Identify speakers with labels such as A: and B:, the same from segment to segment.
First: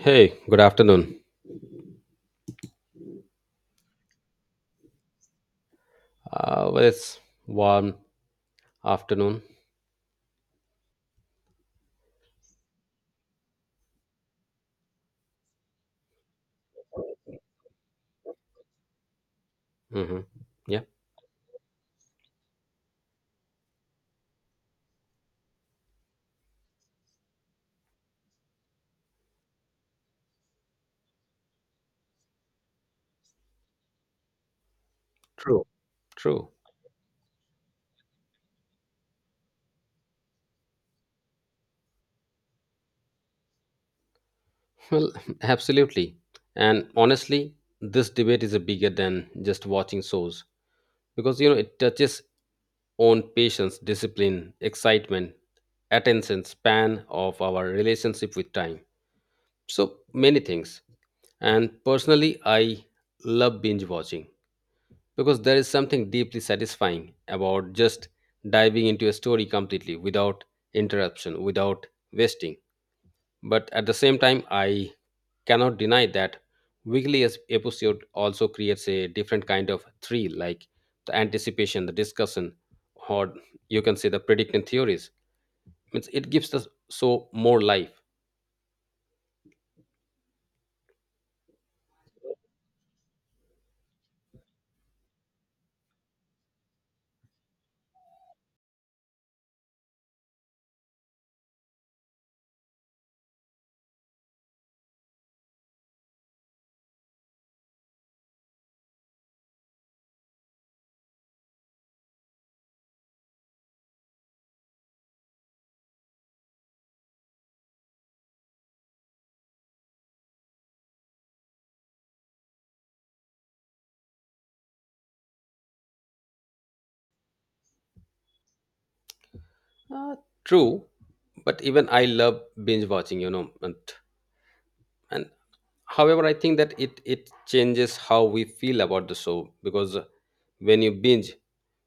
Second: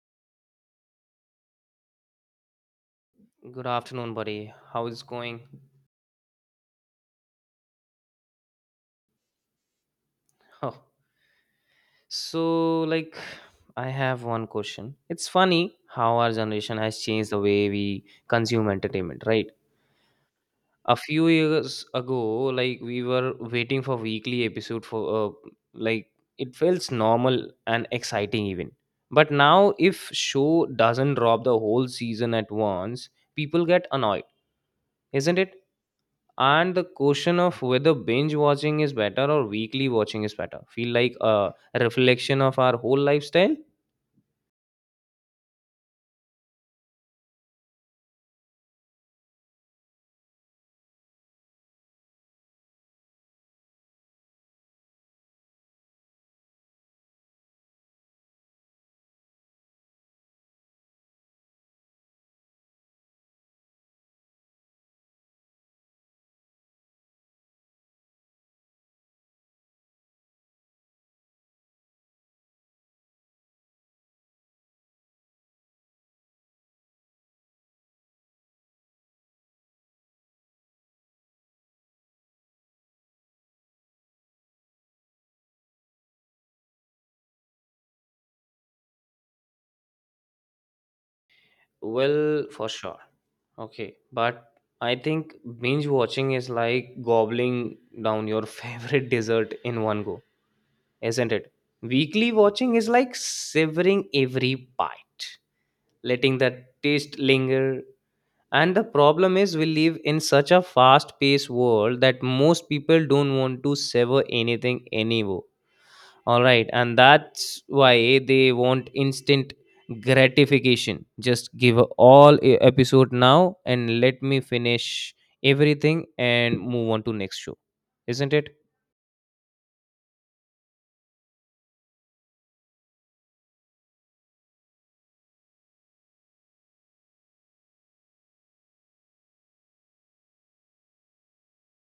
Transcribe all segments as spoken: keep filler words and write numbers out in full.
A: Hey, good afternoon.
B: Good afternoon, buddy. How is going?
A: Uh, well, it's warm afternoon.
B: Oh, so like I have one question. It's funny how our generation has changed the way we consume entertainment, right?
A: hmm Yeah,
B: A few years ago, like we were waiting for weekly episode for uh, like it feels normal and exciting even. But now if show doesn't drop the whole season at once, people get annoyed, isn't it?
A: true, true.
B: And the question of whether binge watching is better or weekly watching is better feel like a reflection of our whole lifestyle.
A: Well, absolutely. And honestly, this debate is a bigger than just watching shows because you know it touches on patience, discipline, excitement, attention span of our relationship with time. So many things. And personally, I love binge watching because there is something deeply satisfying about just diving into a story completely without interruption, without wasting. But at the same time, I cannot deny that weekly es- episode also creates a different kind of thrill, like the anticipation, the discussion, or you can say the predicting theories. Means it gives us so more life.
B: Well, for sure. Okay, but I think binge watching is like gobbling down your favorite dessert in one go, isn't it? Weekly watching is like severing every bite, letting the taste linger. And the problem is we live in such a fast paced world that most people don't want to sever anything anymore. All right, and that's why they want instant gratification. Just give all e- episode now and let me finish everything and move on to next show. Isn't it?
A: Uh, True, but even I love binge watching, you know, and, and however i think that it it changes how we feel about the show because when you binge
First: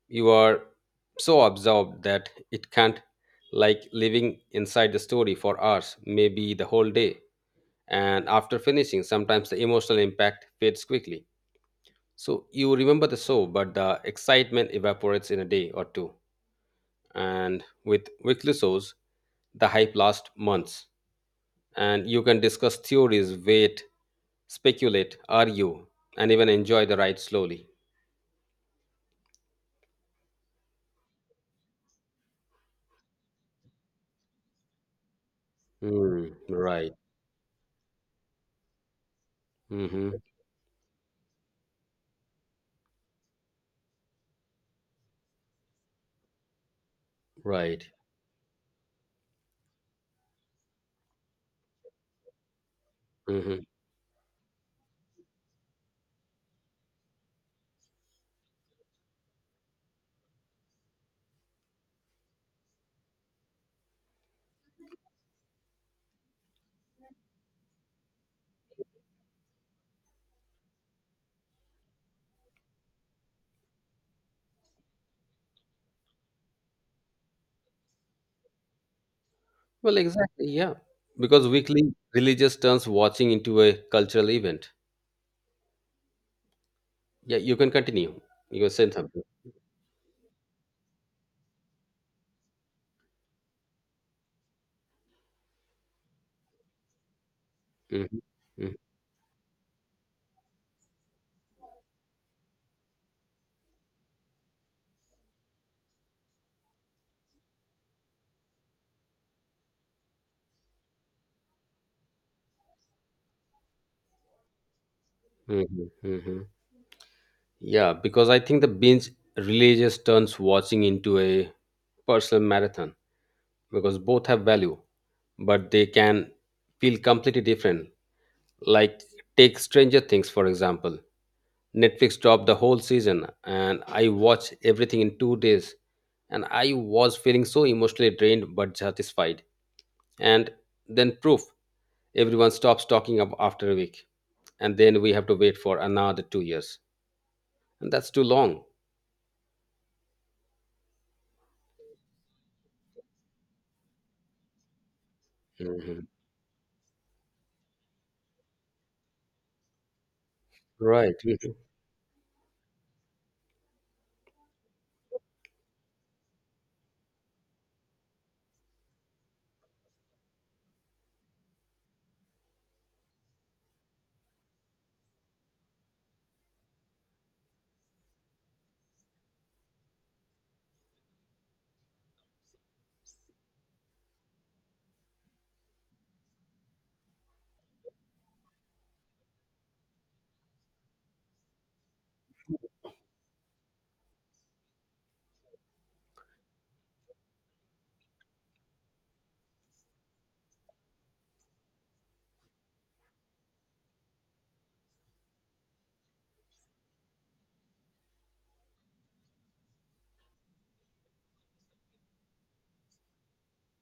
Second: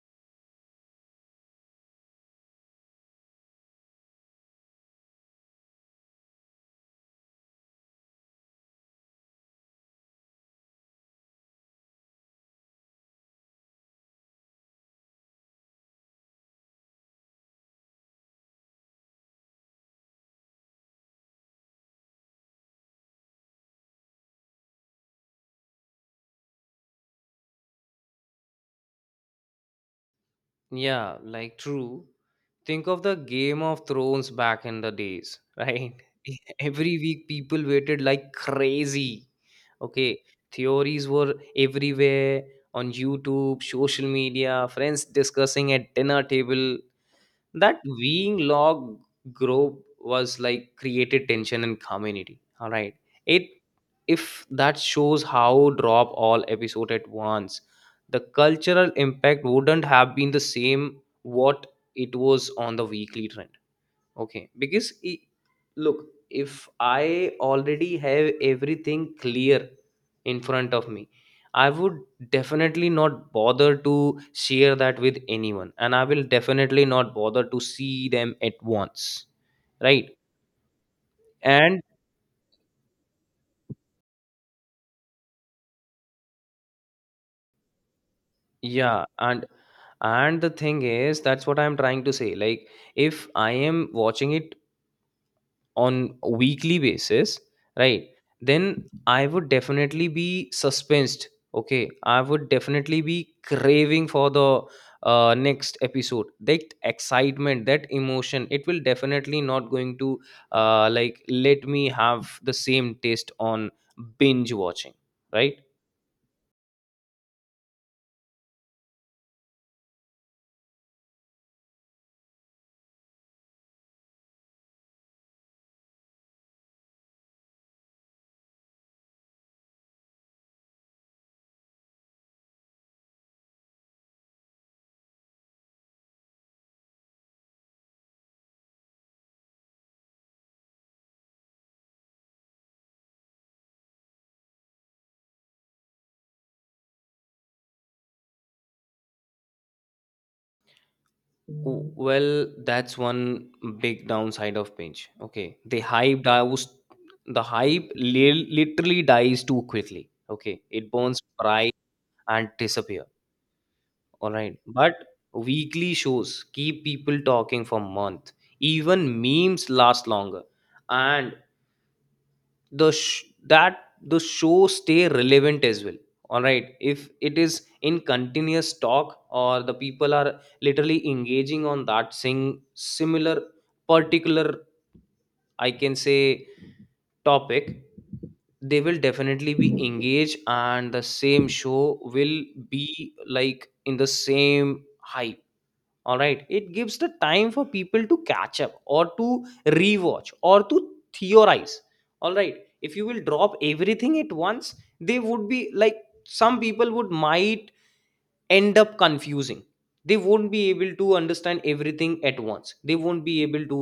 A: you are so absorbed that it can't like living inside the story for hours, maybe the whole day. And after finishing, sometimes the emotional impact fades quickly, so you remember the show but the excitement evaporates in a day or two. And with weekly shows the hype lasts months, and you can discuss theories, wait, speculate, argue, and even enjoy the ride slowly.
B: Yeah, like true. Think of the Game of Thrones back in the days, right?
A: Mm, right.
B: Every week people waited like crazy.
A: Mm-hmm.
B: Okay, theories were everywhere on YouTube, social media, friends discussing at dinner table. That
A: Right.
B: being log group was like created tension in community. All right, it
A: Mm-hmm.
B: if that shows how drop all episode at once, the cultural impact wouldn't have been the same, what it was on the weekly trend. Okay, because i- look, if I already have everything clear in front of me, I would definitely not bother to share that with anyone, and I will definitely not bother to see them at once,
A: Well,
B: right?
A: exactly. Yeah. Because
B: And
A: weekly religious turns watching into a cultural event. Yeah, you can continue. You can say
B: yeah,
A: something.
B: and and the thing is, that's what I'm trying to say. Like, if I am watching it on a weekly basis, right?
A: Mm-hmm.
B: Then
A: Mm-hmm.
B: I would definitely be suspensed. Okay, I would definitely be craving for the uh, next episode. That excitement, that emotion, it will definitely not going to uh, like let me have the same taste on binge watching, right?
A: Mm-hmm. Mm-hmm. Yeah, because I think the binge religious turns watching into a personal marathon because both have value, but they can feel completely different. Like take Stranger Things for example. Netflix dropped the whole season and I watched everything in two days. And I was feeling so emotionally drained but satisfied. And then proof everyone stops talking up after a week. And then we have to wait for another two years. And that's too long.
B: W- Well, that's one big downside of Pinch. Okay, the
A: Mhm.
B: hype dies. The hype li- literally dies too quickly. Okay, it
A: Right.
B: burns
A: Mhm.
B: bright and disappear. All right, but weekly shows keep people talking for month. Even memes last longer, and the sh- that the show stay relevant as well. All right, if it is in continuous talk or the people are literally engaging on that sing similar particular, I can say, topic, they will definitely be engaged and the same show will be like in the same hype. All right, it gives the time for people to catch up or to rewatch or to theorize. All right, if you will drop everything at once, they would be like some people would might end up confusing. They won't be able to understand everything at once. They won't be able to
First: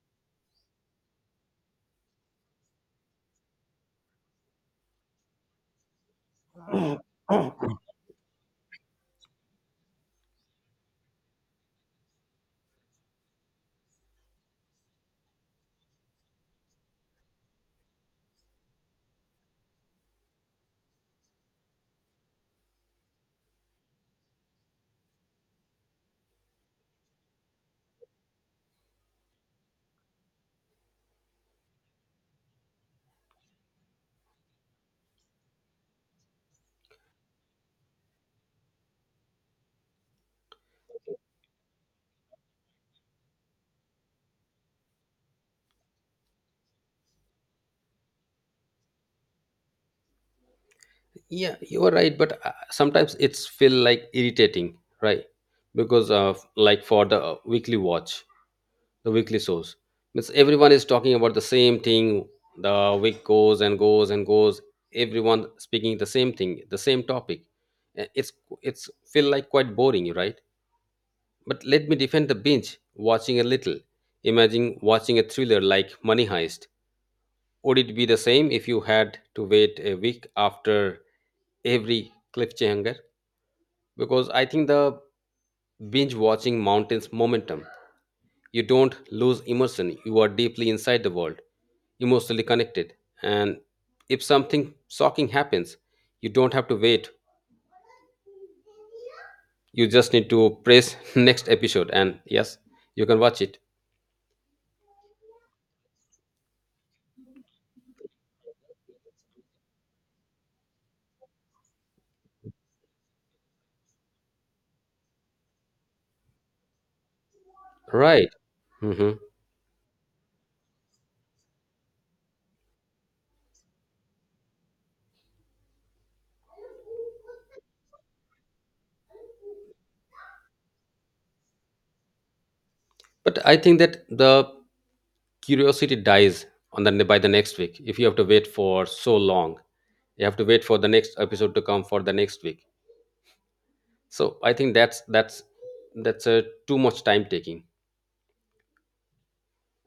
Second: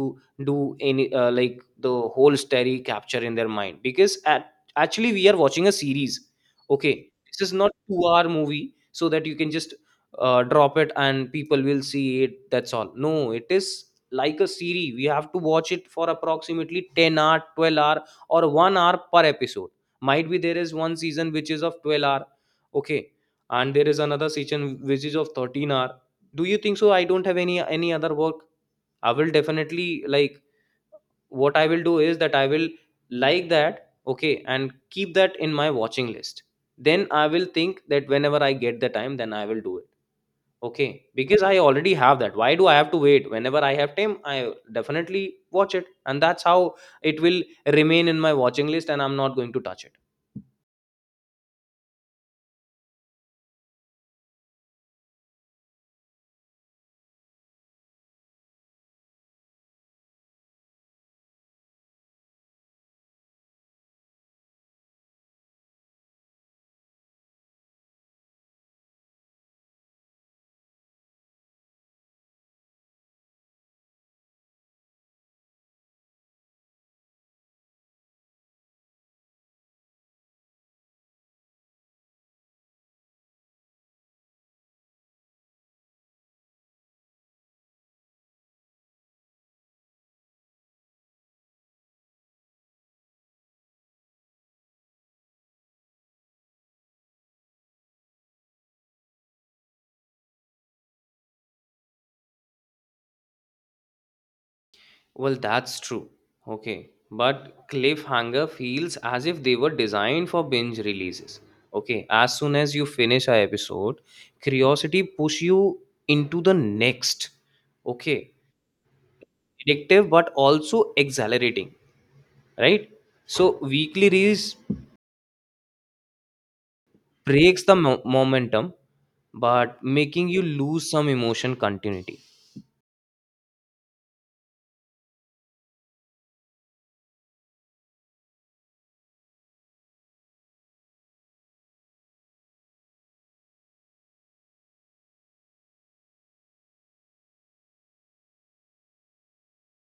B: do any uh, like the whole story capture in their mind, because at, actually we are watching a series. Okay, this is not two hour movie so that you can just uh, drop it and people will see it, that's all. No, it is like a series. We have to watch it for approximately ten hour twelve hour or one hour per episode. Might be there is one season which is of twelve hour, okay, and there is another session which is of thirteen hour. Do you think so? I don't have any any other work. I will definitely like, what I will do is that I will like that, okay, and keep that in my watching list. Then I will think that whenever I get the time then I will do it. Okay, because I already have that, why do I have to wait? Whenever I have time, I definitely watch it, and that's how it will remain in my watching list, and I'm not going to touch it.
A: Yeah, you are right. But uh, sometimes it's feel like irritating, right? Because of like for the uh, weekly watch, the weekly shows, means everyone is talking about the same thing, the week goes and goes and goes, everyone speaking the same thing, the same topic. Uh, it's it's feel like quite boring, right? But let me defend the binge watching a little. Imagine watching a thriller like money heist. Would it be the same if you had to wait a week after every cliffhanger? Because I think the binge watching mountains momentum. You don't lose immersion, you are deeply inside the world, emotionally connected. And if something shocking happens, you don't have to wait. You just need to press next episode, and yes, you can watch it.
B: Well, that's true. Okay. But Cliffhanger feels as if they were designed for binge releases. Okay, as soon as you finish an episode, curiosity push you into the next.
A: Right.
B: Okay.
A: hmm
B: Addictive, but also exhilarating, right? So, weekly release breaks the mo- momentum, but making you lose some emotion continuity.
A: But I think that the curiosity dies on the by the next week. If you have to wait for so long, you have to wait for the next episode to come for the next week. So I think that's that's that's a too much time taking.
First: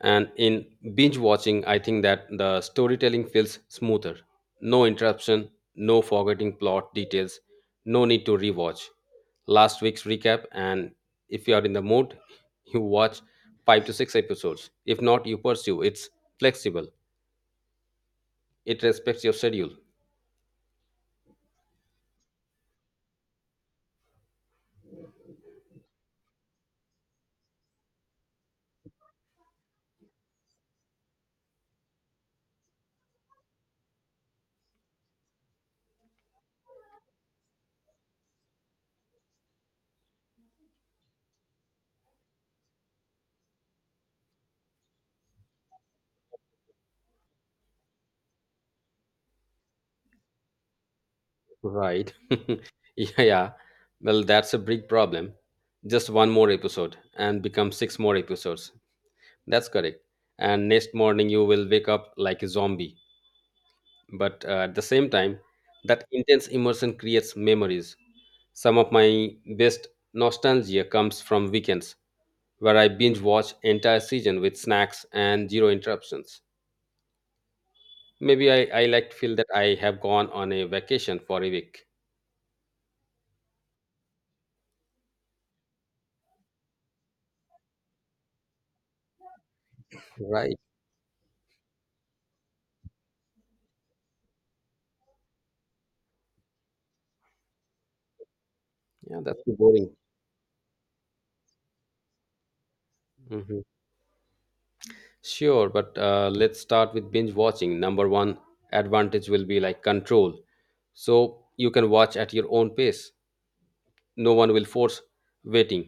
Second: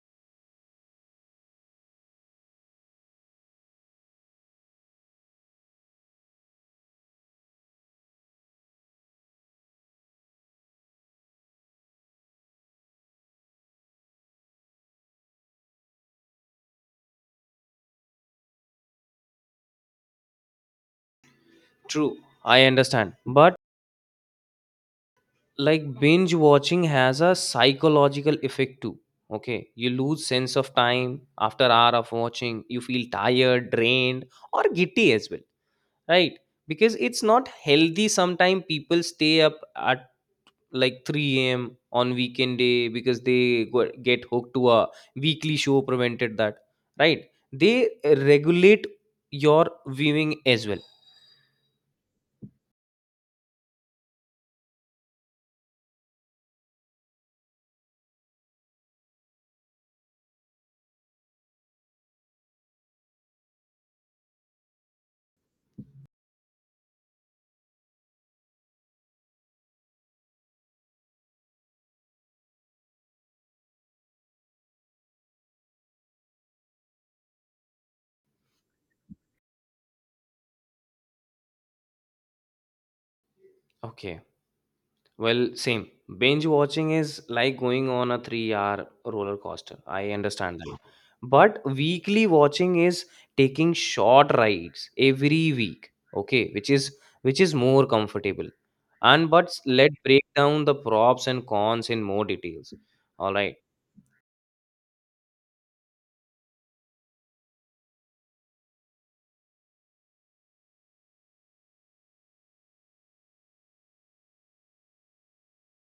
A: And in binge watching, I think that the storytelling feels smoother. No interruption, no forgetting plot details, no need to rewatch last week's recap. And if you are in the mood, you watch five to six episodes. If not, you pursue. It's flexible, it respects your schedule.
B: True. I understand. But like binge watching has a psychological effect too. Okay, you lose sense of time after hour of watching. You feel tired, drained, or giddy as well, right? Because it's not healthy. Sometimes people stay up at like three a.m. on weekend day because they go- get hooked to a weekly show prevented that, right? They regulate your viewing as well.
A: Right. Yeah, yeah. Well, that's a big problem. Just one more episode and become six more episodes. That's correct. And next morning, you will wake up like a zombie, but uh, at the same time that intense immersion creates memories. Some of my best nostalgia comes from weekends where i binge watch entire season with snacks and zero interruptions. maybe i, I like to feel that I have gone on a vacation for a week.
B: Okay. Well, same. Binge watching is like going on a three hour roller coaster. I
A: Right.
B: understand that. But weekly watching is taking short rides every week. Okay, which is which is more comfortable.
A: Yeah,
B: And
A: that's too
B: but
A: boring.
B: let's break down the props and cons in more details. All right.
A: hmm sure, but uh, let's start with binge watching. Number one, advantage will be like control, so you can watch at your own pace. No one will force waiting.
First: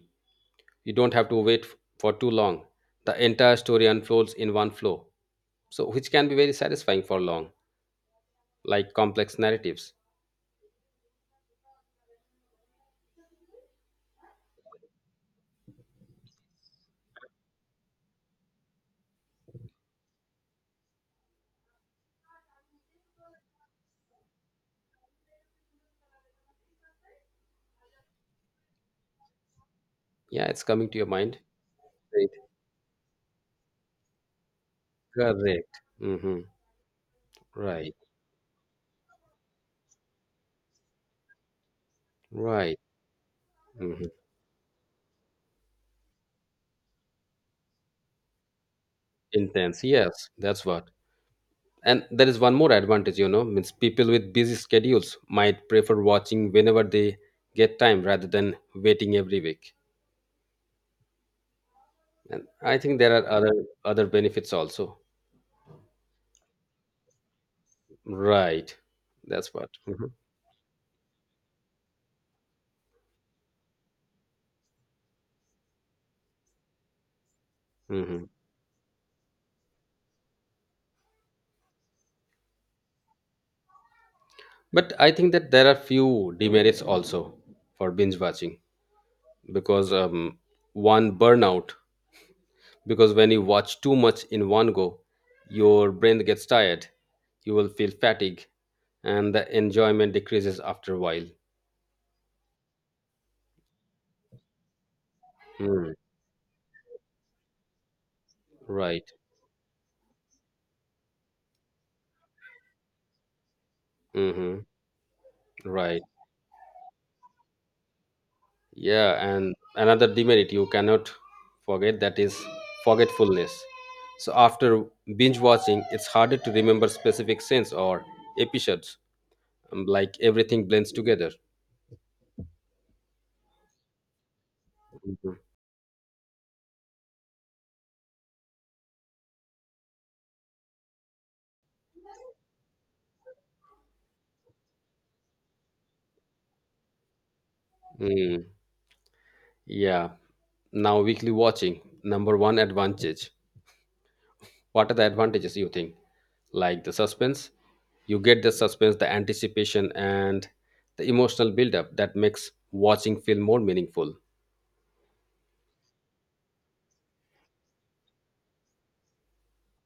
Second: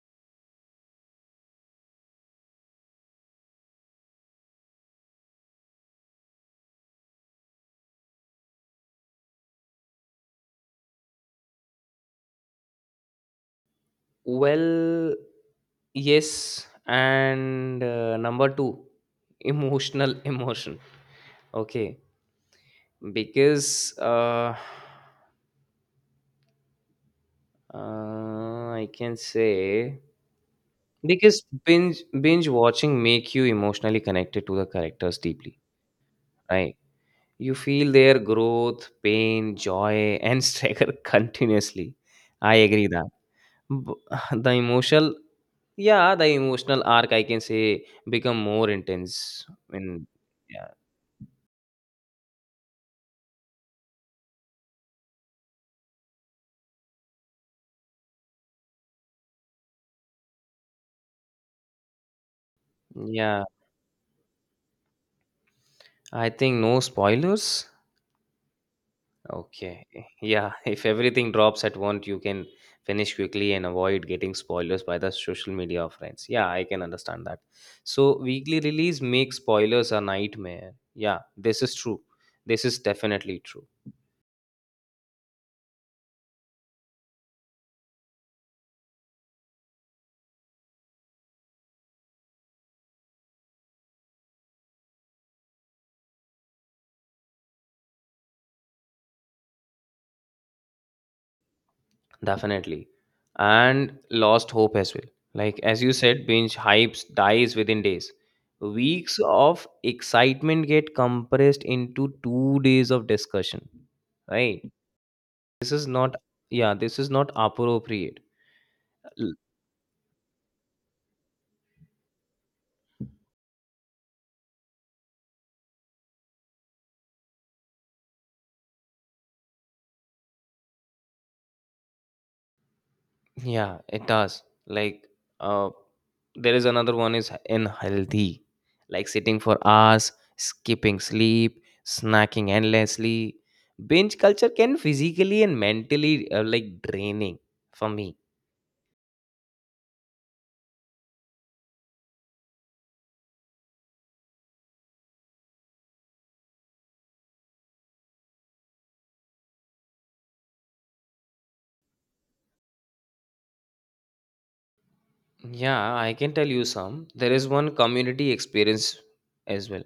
A: You don't have to wait f- for too long. The entire story unfolds in one flow, so which can be very satisfying for long, like complex narratives.
B: Well, yes, and uh, number two, emotional emotion. Okay, because uh Uh, I can say,
A: Yeah, it's coming to your
B: because
A: mind.
B: binge
A: Great.
B: binge watching make you emotionally connected to the characters deeply,
A: Correct. Mm-hmm.
B: right? You feel
A: Right.
B: their growth, pain, joy, and struggle continuously. I
A: Right.
B: agree that
A: hmm
B: B- the emotional, yeah, the emotional arc I can say become more intense.
A: Intense,
B: In
A: yes, that's
B: yeah,
A: what. And there is one more advantage, you know, means people with busy schedules might prefer watching whenever they get time rather than waiting every week. And I think there are
B: yeah,
A: other other benefits also.
B: I think no spoilers.
A: Right. That's what.
B: Okay.
A: hmm
B: Yeah. If everything drops at once, you can finish quickly and avoid getting spoilers by the social media of friends. Yeah, I can understand that. So
A: hmm
B: weekly release makes spoilers a nightmare. Yeah, this is true. This is definitely true.
A: But I think that there are few demerits also for binge watching because um, one, burnout. Because when you watch too much in one go, your brain gets tired, you will feel fatigue, and the enjoyment decreases after a while.
B: Definitely. And lost hope as well. Like as
A: Hmm.
B: you said, binge hypes dies within days.
A: Right.
B: Weeks of excitement get compressed into two days of discussion.
A: hmm
B: Right. This is
A: Right.
B: not, yeah, this is not appropriate.
A: Yeah,
B: L-
A: and another demerit you cannot forget, that is forgetfulness. So after binge watching, it's harder to remember specific scenes or episodes. um, Like everything blends together.
B: Yeah, it does. Like,
A: Mhm.
B: uh, there is another one is unhealthy, like sitting for hours, skipping sleep, snacking endlessly. Binge culture can physically and mentally uh, like draining for me.
A: Mm, yeah. Now, weekly watching. Number one advantage. What are the advantages you think? Like the suspense, you get the suspense, the anticipation, and the emotional buildup that makes watching feel more meaningful.
B: Yeah, I can tell you some. There is one community experience as well.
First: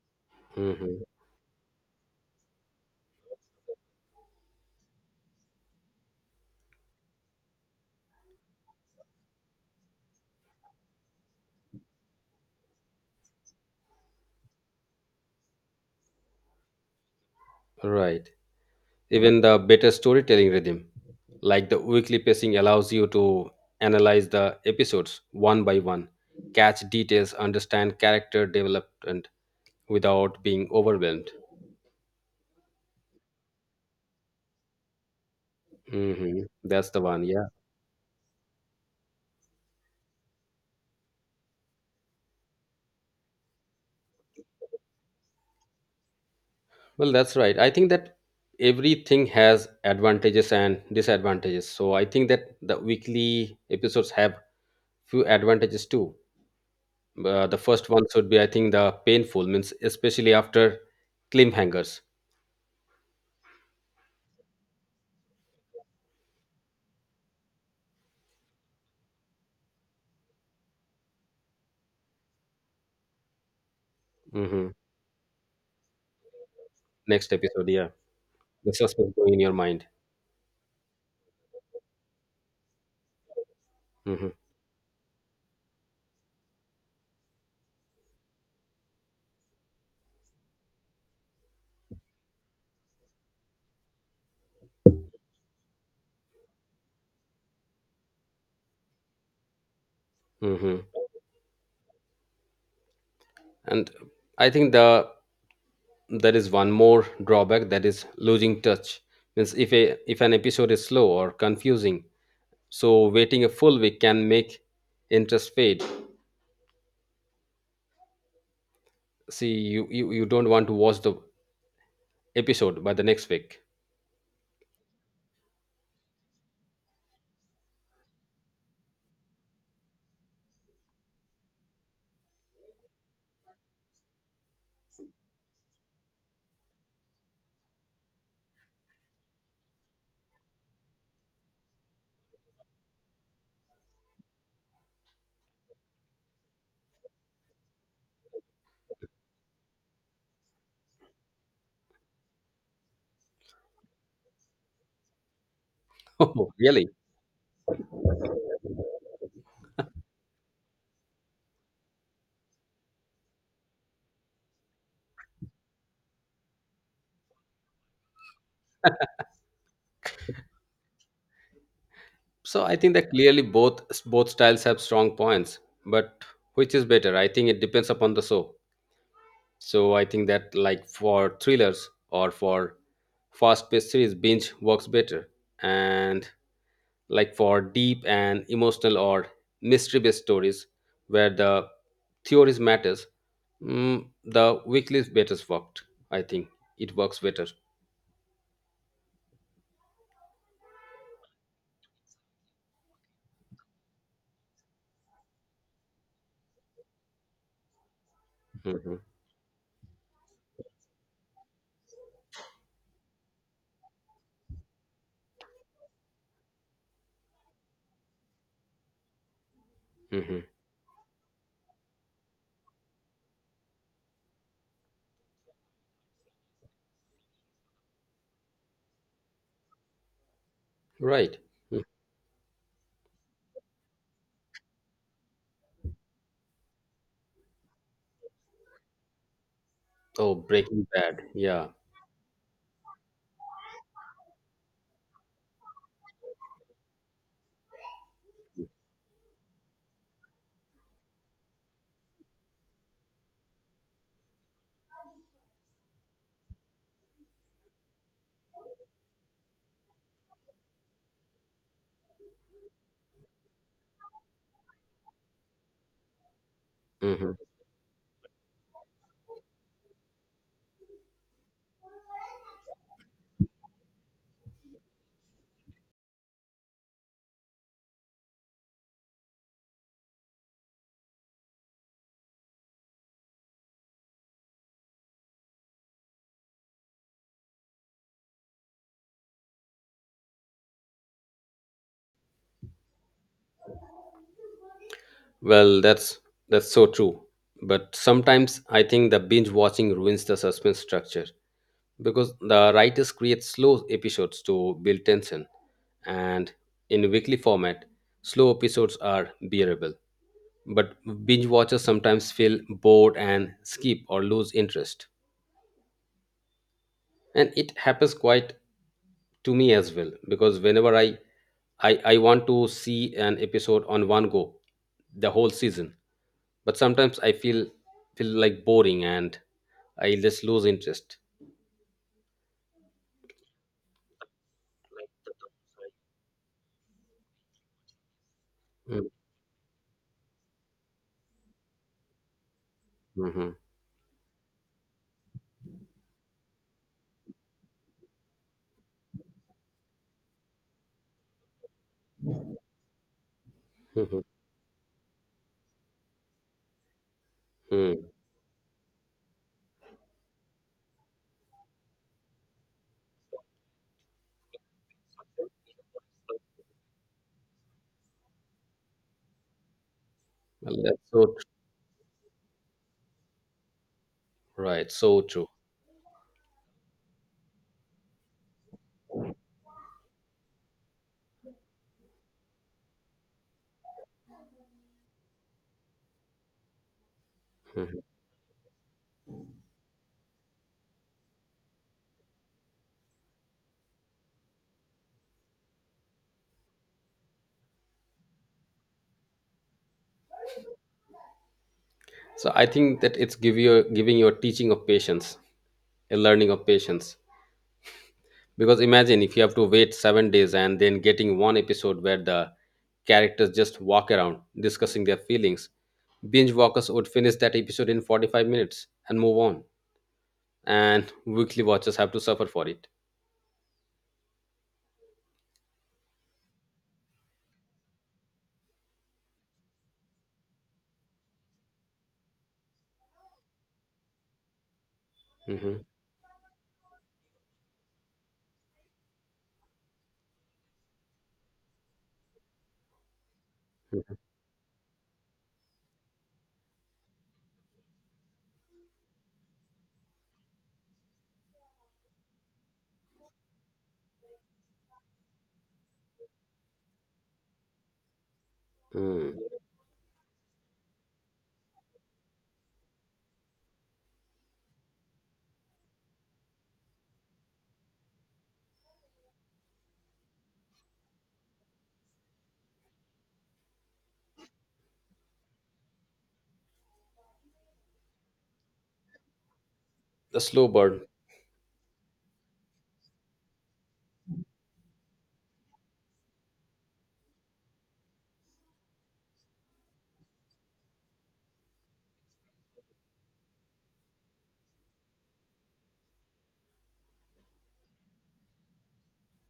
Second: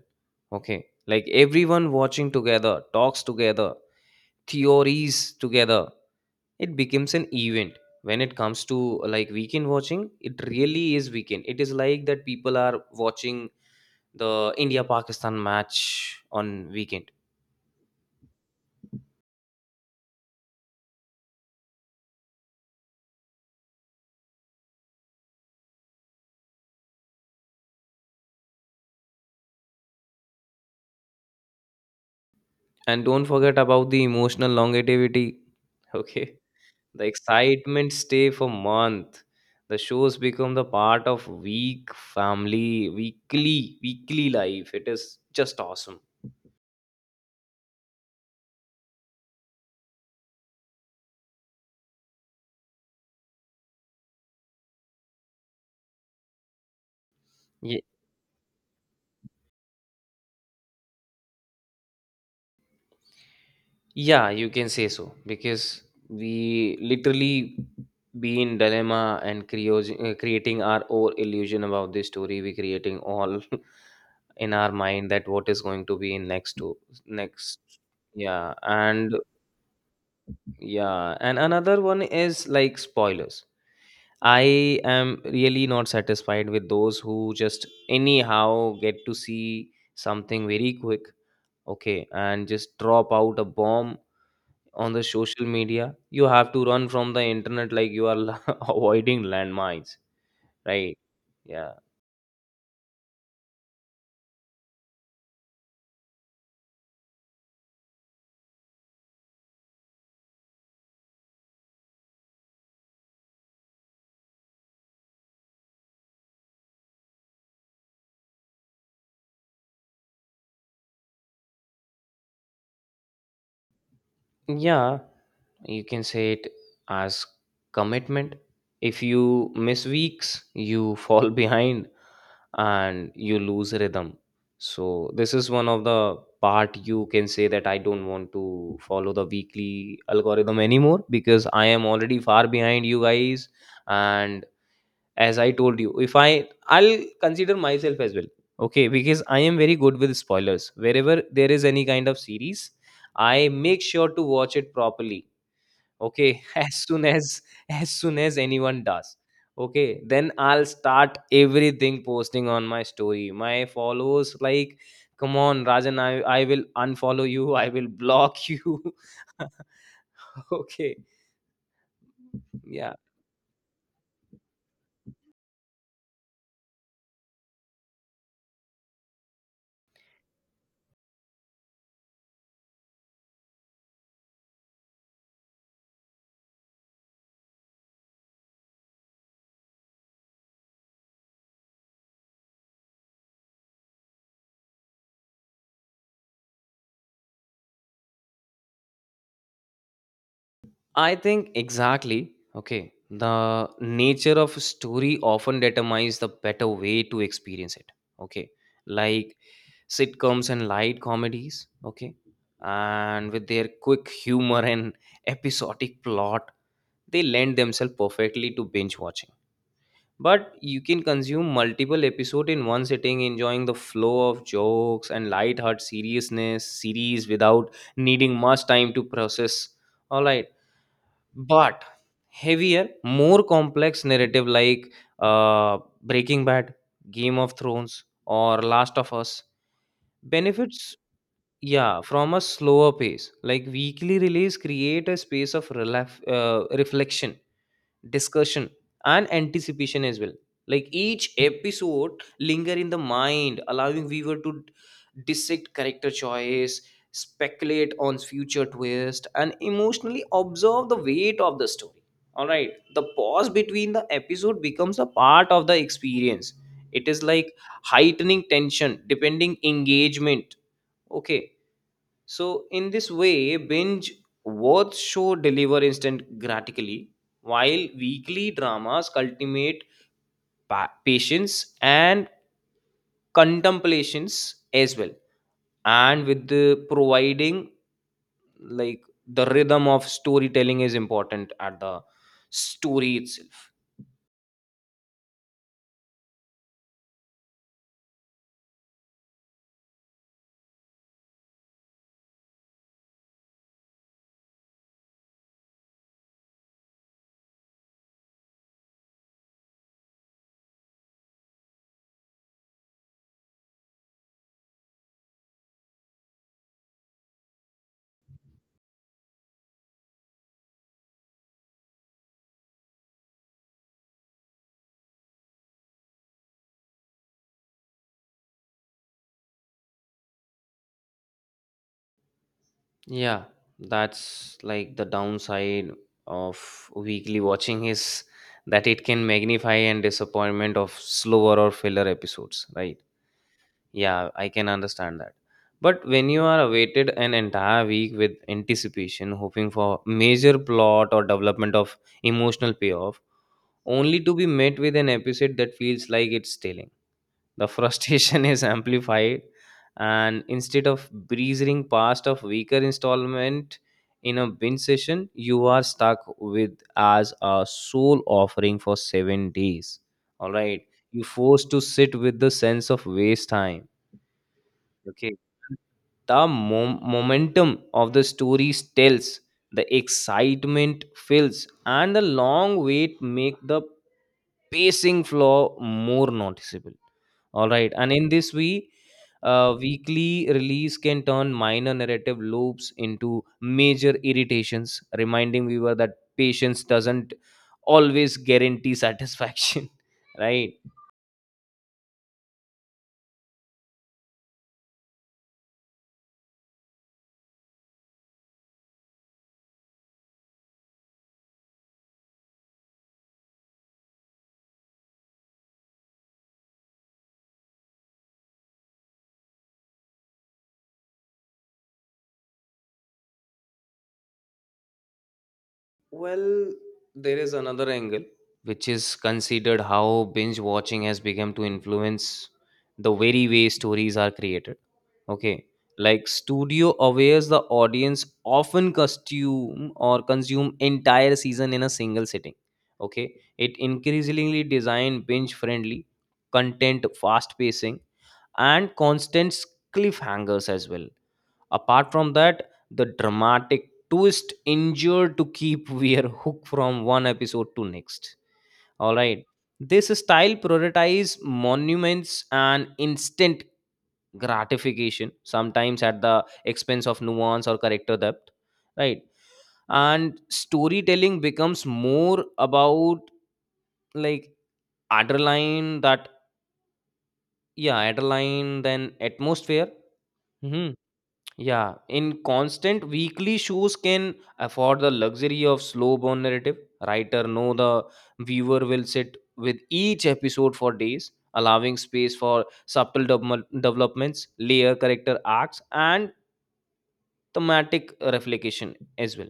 B: Okay.
A: Mhm.
B: Like everyone watching together, talks together, theories together. It becomes an event. When it comes to like weekend watching, it really is weekend. It is like that people are watching the india pakistan match on weekend.
A: Right. Even the better storytelling rhythm, like the weekly pacing, allows you to analyze the episodes one by one, catch details, understand character development without being overwhelmed.
B: And don't forget about the emotional longevity. Okay,
A: hmm That's the
B: the
A: one. Yeah.
B: excitement stay for month. The shows become the part of week family weekly weekly life. It is just awesome.
A: Well, that's right. I think that everything has advantages and disadvantages. So I think that the weekly episodes have few advantages too. Uh, the first one should be, I think, the painful means especially after cliffhangers.
B: Yeah, you can say so, because we literally be in dilemma and creos- uh, creating our own illusion about this story. We creating all in
A: hmm
B: our mind that what is going to be in next to
A: Next
B: next.
A: episode, yeah,
B: Yeah,
A: the suspense
B: and
A: going in your mind.
B: yeah, and another one is like spoilers.
A: hmm
B: I am really not satisfied with those who just anyhow get to see something very quick, okay, and just drop out a bomb on the social media. You have to run from the internet like you are avoiding landmines,
A: hmm
B: right? Yeah.
A: And I think the there is one more drawback, that is losing touch. Means if a if an episode is slow or confusing, so waiting a full week can make interest fade. See, you, you you don't want to watch the episode by the next week.
B: Yeah, you can say it as commitment. If you miss weeks, you fall behind and you lose rhythm. So this is one of the part. You can say that I don't want to follow the weekly algorithm anymore, because I am already far behind you guys. And as I told you, if i i'll consider myself as well. Okay, because I am very good with spoilers. Wherever there is any kind of series, I make sure to watch it properly. Okay,
A: Oh,
B: as
A: really?
B: soon as as soon as anyone does, okay, then I'll start everything posting on my story. My followers like, come on rajan, i, I will unfollow you, I will block you. Okay,
A: So I think
B: yeah.
A: that clearly both both styles have strong points, but which is better, I think it depends upon the show. So I think that like for thrillers or for fast paced series, binge works better. And like for deep and emotional or mystery based stories where the theories matters, mm, the weekly better worked, I think it works better.
B: I think exactly. Okay. The nature of a story often determines the better way to experience it. Okay.
A: Mhm.
B: Like sitcoms and light comedies. Okay. And with their quick humor and episodic plot, they lend themselves perfectly to binge watching.
A: Mhm.
B: But you can consume multiple episodes in one sitting, enjoying the flow of jokes and light-hearted seriousness series without needing much time to process. All right,
A: Right.
B: but
A: Mm.
B: heavier, more complex narrative like uh, Breaking Bad, Game of Thrones, or Last of Us
A: Oh, Breaking
B: benefits,
A: Bad. Yeah.
B: yeah, from a slower pace. Like weekly release create a space of relef- uh, reflection, discussion, and anticipation as well. Like each episode linger in the mind, allowing viewer to dissect character choice, speculate on future twist and emotionally observe the weight of the story. All right, the pause between the episode becomes a part of the experience. It is
A: hmm
B: like heightening tension, depending engagement. Okay, so, in this way, binge watch show deliver instant gratically, while weekly dramas cultivate pa- patience and contemplations as well. And with the providing, like the rhythm of storytelling is important at the story itself.
A: Well, that's that's so true. But sometimes I think the binge watching ruins the suspense structure because the writers create slow episodes to build tension, and in weekly format, slow episodes are bearable. But binge watchers sometimes feel bored and skip or lose interest, and it happens quite to me as well because whenever I I I want to see an episode on one go, the whole season. But sometimes I feel feel like boring and I just lose interest.
B: Yeah, that's like the downside of weekly watching is that it can magnify and disappointment of slower or filler episodes, right?
A: Mm-hmm.
B: Yeah, I can understand that. But when you are awaited an entire week with anticipation, hoping for major plot or development of emotional payoff, only to be met with an episode that feels like it's stealing the frustration is amplified, and instead of breezing past a weaker installment in a binge session, you are stuck with as a sole offering for seven days. All
A: Well,
B: right,
A: that's
B: you
A: so tr-
B: forced to sit with the sense of waste time.
A: right, so
B: Okay,
A: true.
B: the mom- momentum of the story tells the excitement fills and the long wait make the pacing flaw more noticeable. All right,
A: Mhm.
B: and in this way uh, weekly release can turn minor narrative loops into major irritations, reminding viewer that patience doesn't always guarantee satisfaction, right.
A: So I think that it's give you giving you a teaching of patience, a learning of patience. Because imagine if you have to wait seven days and then getting one episode where the characters just walk around discussing their feelings. Binge walkers would finish that episode in forty-five minutes and move on. And weekly watchers have to suffer for it.
B: Well, there is another angle which is considered how binge watching has become to influence the very way stories are created. Okay,
A: Mhm,
B: like studio awares the audience often costume or consume entire season in a single sitting. Okay, it
A: mhm,
B: increasingly design binge friendly content, fast pacing, and constant cliffhangers as well. Apart from that, the dramatic twist endured to keep Weir hooked from one episode to next. Alright.
A: mm.
B: This style prioritizes monuments and instant gratification, sometimes at the expense of nuance or character depth. Right. And storytelling becomes more about like adrenaline that, yeah, adrenaline than atmosphere.
A: The slow
B: Mhm.
A: burn.
B: Yeah, in constant weekly shows can afford the luxury of slow burn narrative. Writer know the viewer will sit with each episode for days, allowing space for subtle develop- developments, layer character arcs, and thematic reflection as well.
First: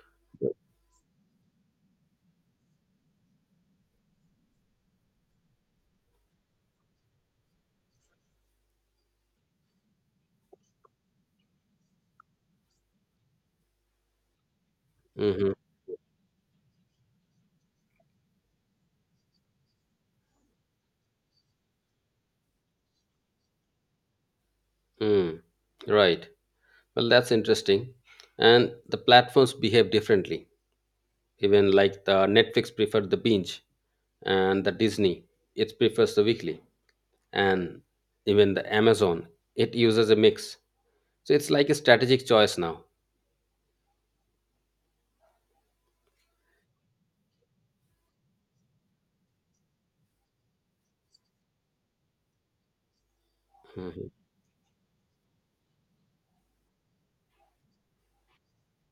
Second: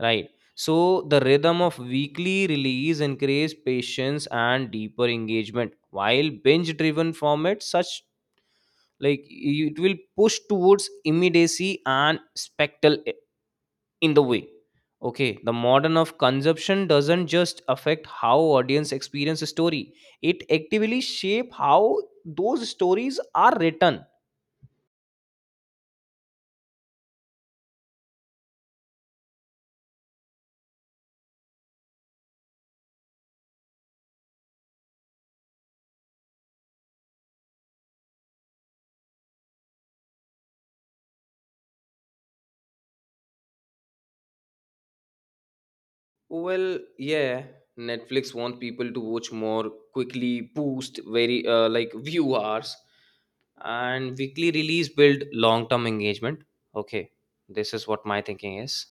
B: Right. So the rhythm of weekly release encourages patience and deeper engagement, while binge-driven formats such like it will push towards immediacy and spectacle in the way. Okay,
A: hmm
B: the modern of consumption doesn't just affect how audience experience a story, it actively shape how those stories are written.
A: Mm. Right. Well, that's interesting. And the platforms behave differently. Even like the Netflix preferred the binge, and the Disney, it prefers the weekly. And even the Amazon. It uses a mix. So it's like a strategic choice now.
B: Well, yeah, Netflix want people to watch more quickly, boost very uh, like view hours,
A: Mhm.
B: and weekly release build long term engagement. Okay, this is what my thinking is.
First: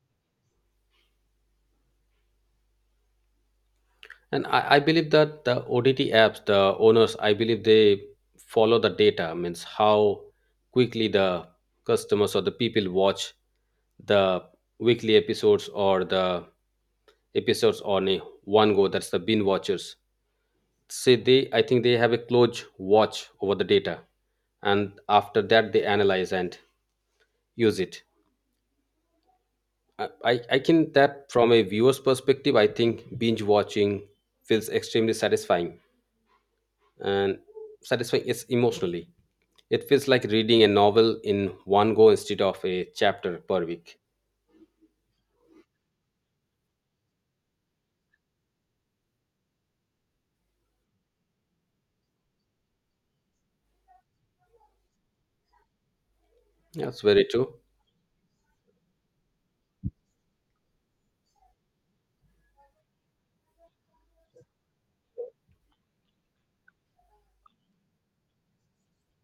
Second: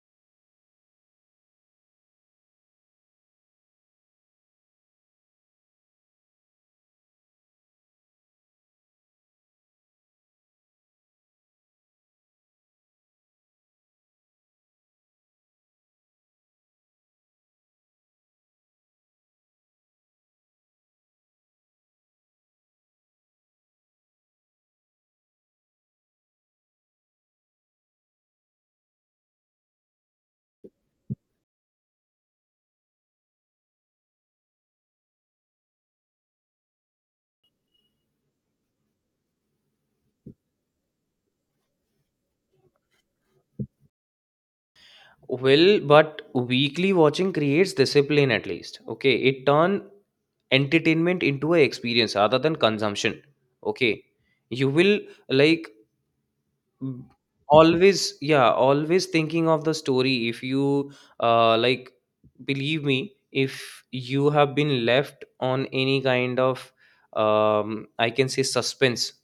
A: And I, I believe that the O D T apps, the owners, I believe they follow the data, means how quickly the customers or the people watch the weekly episodes or the episodes on a one go. That's the bin watchers. Say they, I think they have a close watch over the data, and after that they analyze and use it. I, I I can that from a viewer's perspective, I think binge watching feels extremely satisfying, and satisfying is emotionally. It feels like reading a novel in one go instead of a chapter per week.
B: Well, but weekly watching creates discipline at least. Okay, it turn entertainment into a experience rather than consumption. Okay, you will like,
A: That's
B: mm,
A: very true.
B: always, yeah, always thinking of the story if you, uh, like, believe me, if you have been left on any kind of, um, I can say, suspense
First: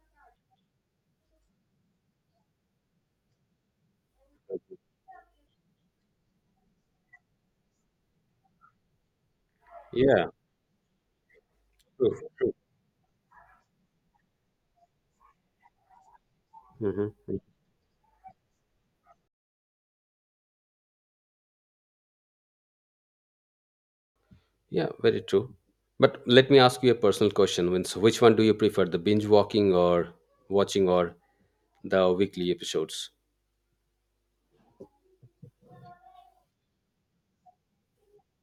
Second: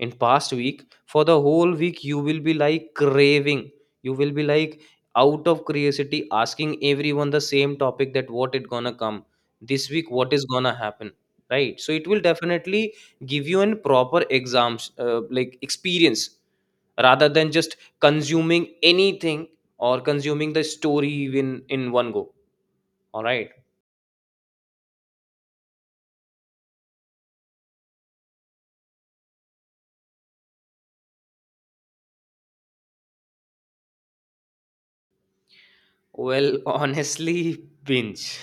B: in past week, for the whole week you will be like craving, you will be like out of curiosity asking everyone the same topic that what it gonna come this week,
A: Yeah,
B: what is gonna happen, right? So it
A: true,
B: will
A: true.
B: definitely give you an proper exams, uh, like, experience rather
A: hmm
B: than just consuming anything or consuming the story in in one go. All right.
A: Yeah, very true. But let me ask you a personal question. Means which one do you prefer, the binge walking or watching or the weekly episodes?
B: Well, honestly, binge.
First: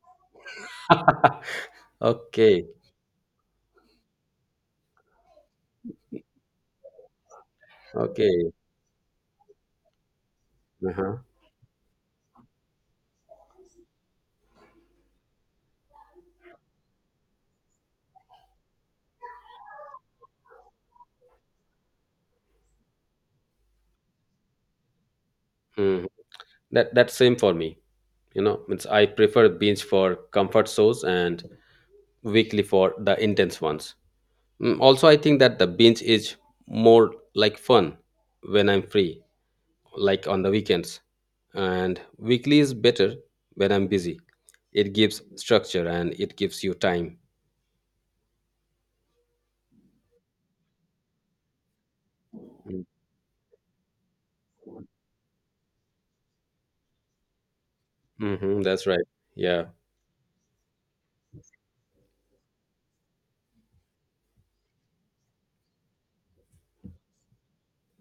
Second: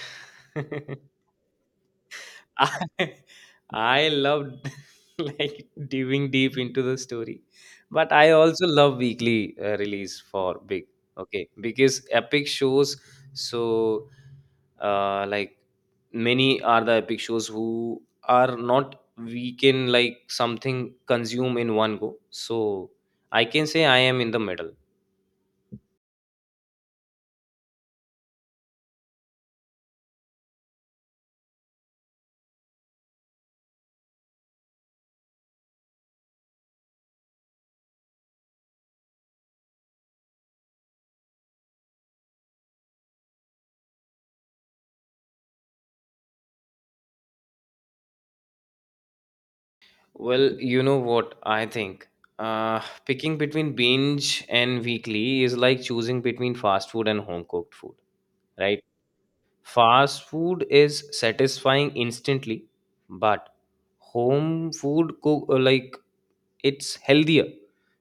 A: okay,
B: I i loved like diving deep into the story, but I
A: okay.
B: also love weekly uh, release for big.
A: Uh-huh.
B: Okay, because epic shows, so, uh, like, many are the epic shows who are not we can like something consume in one go. So I can say I am in the middle.
A: Mhm. That that's same for me. You know means i prefer binge for comfort shows and weekly for the intense ones. Mm, also i think that the binge is more like fun when i'm free, like on the weekends, and weekly is better when i'm busy. It gives structure and it gives you time.
B: Well, you know what I think, uh, picking between binge and weekly is like choosing between fast food and home cooked food,
A: Hmm
B: right?
A: that's right. Yeah.
B: Fast food is satisfying instantly, but home food cook, uh, like, it's healthier,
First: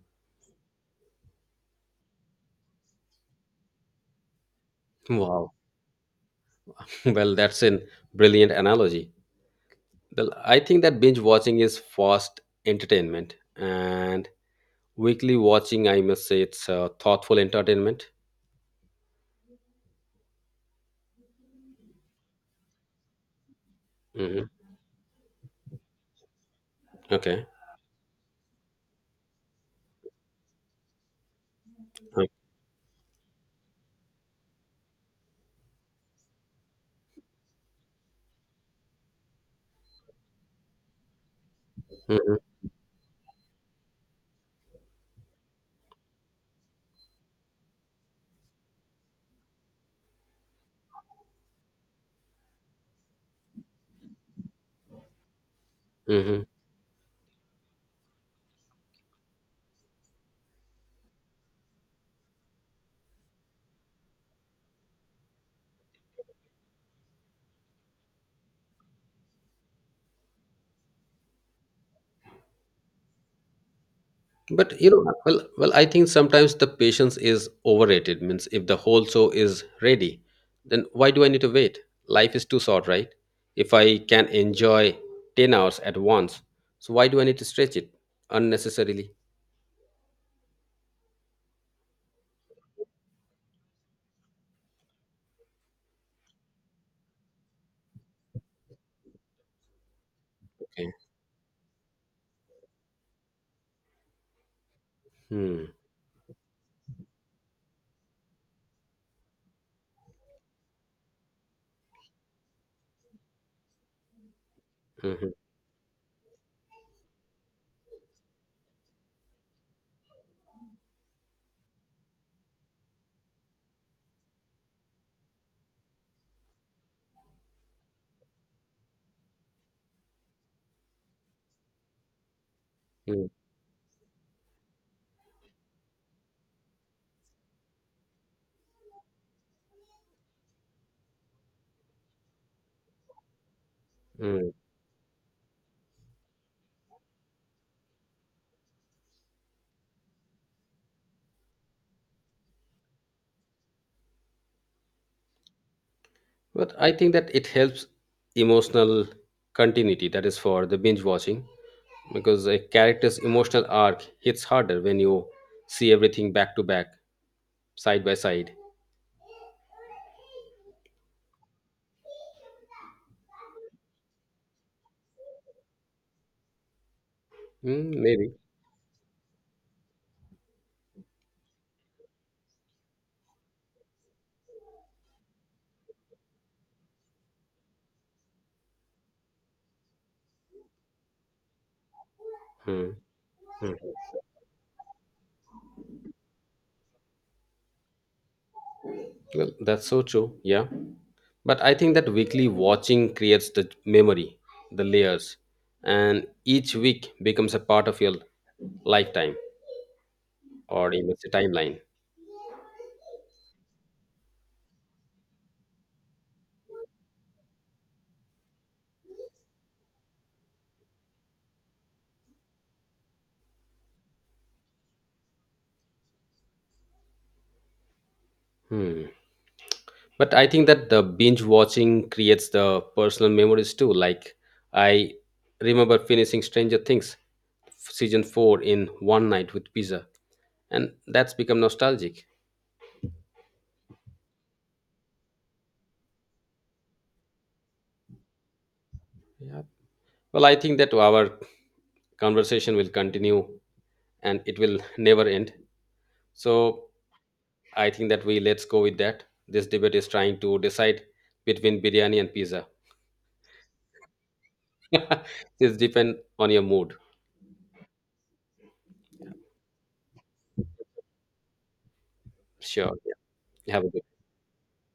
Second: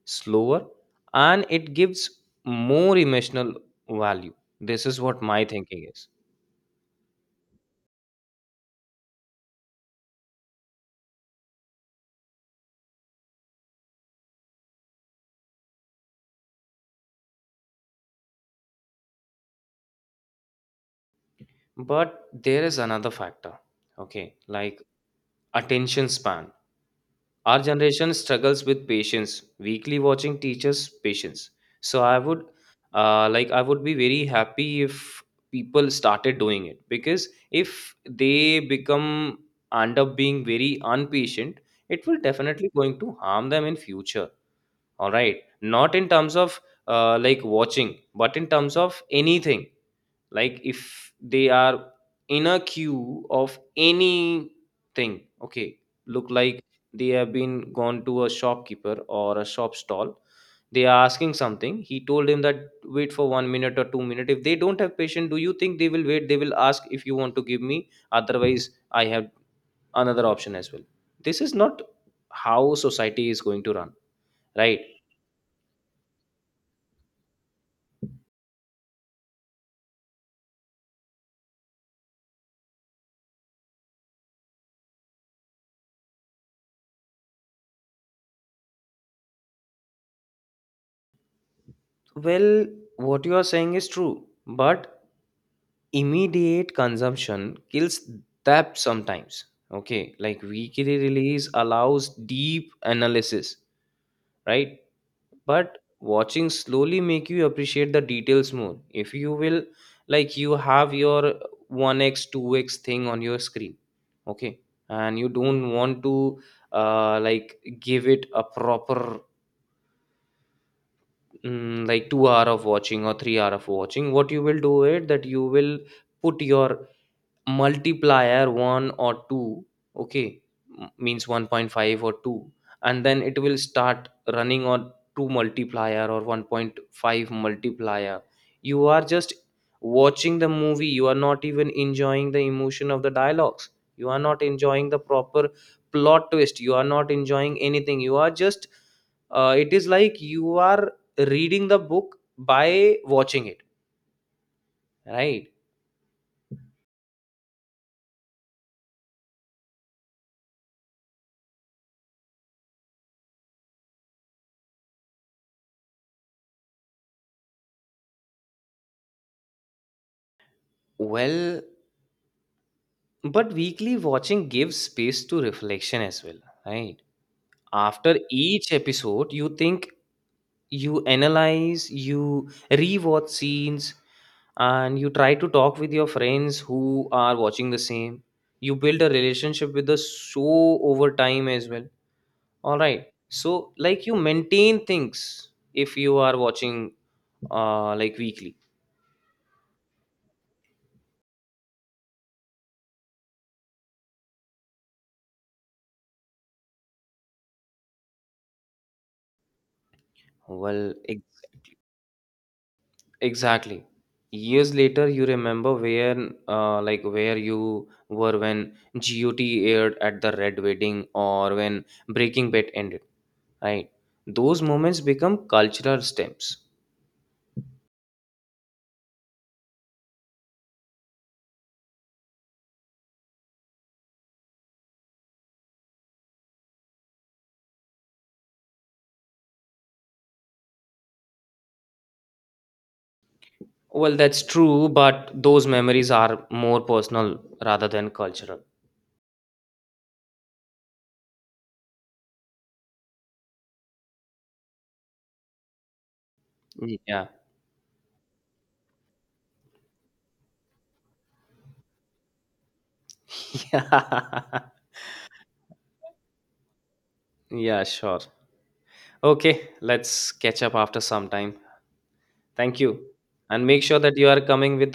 B: slower, and it gives more emotional value. This is what my
A: Wow.
B: thinking is.
A: Well, that's a brilliant analogy. Well, I think that binge watching is fast entertainment and weekly watching, I must say, it's uh, thoughtful entertainment.
B: But there is another factor, okay,
A: hmm
B: like attention span.
A: Okay.
B: Our generation struggles with patience. Weekly watching teachers patience. So I would, uh, like, I would be very happy if people started doing it, because if they become end up being very unpatient, it will
A: Mm-hmm.
B: definitely going to harm them in future. All right, not in terms of uh, like watching, but in terms of anything, like if they are in a queue of anything. Okay, look,
A: hmm
B: like they have been gone to a shopkeeper or a shop stall, they are asking something, he told him that wait for one minute or two minute. If they don't have patience, do you think they will wait? They will ask, if you want to give me, otherwise I have another option as well. This is not how society is going to run,
A: But
B: right?
A: you know, well, well, I think sometimes the patience is overrated. Means if the whole show is ready, then why do I need to wait? Life is too short, right? If I can enjoy ten hours at once, so why do I need to stretch it unnecessarily?
B: Well, what you are saying is true, but immediate consumption kills depth sometimes. Okay, like
A: Okay.
B: weekly release allows deep analysis, right?
A: Hmm.
B: But watching slowly make you appreciate the details more. If you will like, you have your one x two x thing on your screen, okay, and you
A: hmm
B: don't want to, uh, like, give it a proper, mm, like, two hour of watching or three hour of watching, what you will do it that you will put your multiplier one or two. Okay, m- means one point five or two, and then
A: hmm
B: it will start running on two multiplier or one point five multiplier. You are just watching the movie, you are not even enjoying the emotion of the dialogues, you are not
A: hmm.
B: enjoying the proper plot twist, you are not enjoying anything, you are just, uh, it is like you are reading the book by watching it, right?
A: But I think that it helps emotional continuity. That is for the binge watching. Because a character's emotional arc hits harder when you see everything back to back, side by side.
B: Well, but weekly watching gives space to reflection as well, right?
A: Mm,
B: After
A: maybe.
B: each episode, you think, you analyze, you rewatch scenes, and you try to talk with your friends who are watching the same. You build a relationship with the show over time as well. All
A: Hmm.
B: right. So,
A: Hmm.
B: like, you maintain things if you are watching, uh, like, weekly.
A: Well, that's so true. Yeah. But I think that weekly watching creates the memory, the layers, and each week becomes a part of your lifetime or
B: Well,
A: in a
B: exactly.
A: timeline.
B: Exactly. Years later, you remember where, uh, like, where you were when G O T aired at the Red Wedding or when Breaking Bad ended, right? Those moments become cultural stamps.
A: Hmm. But I think that the binge watching creates the personal memories too. Like I remember finishing Stranger Things season four in one night with pizza, and that's become nostalgic.
B: Well, that's true, but those memories are more personal rather than cultural.
A: Yeah, well, i think that our conversation will continue and it will never end. So
B: Yeah.
A: i think that we let's go with that this debate is trying to decide between biryani and pizza.
B: Yeah.
A: It's depend on your mood.
B: Yeah, sure. Okay, let's catch up after some time. Thank
A: Sure,
B: you. And
A: yeah.
B: make
A: Have a
B: sure
A: good
B: that you are coming with the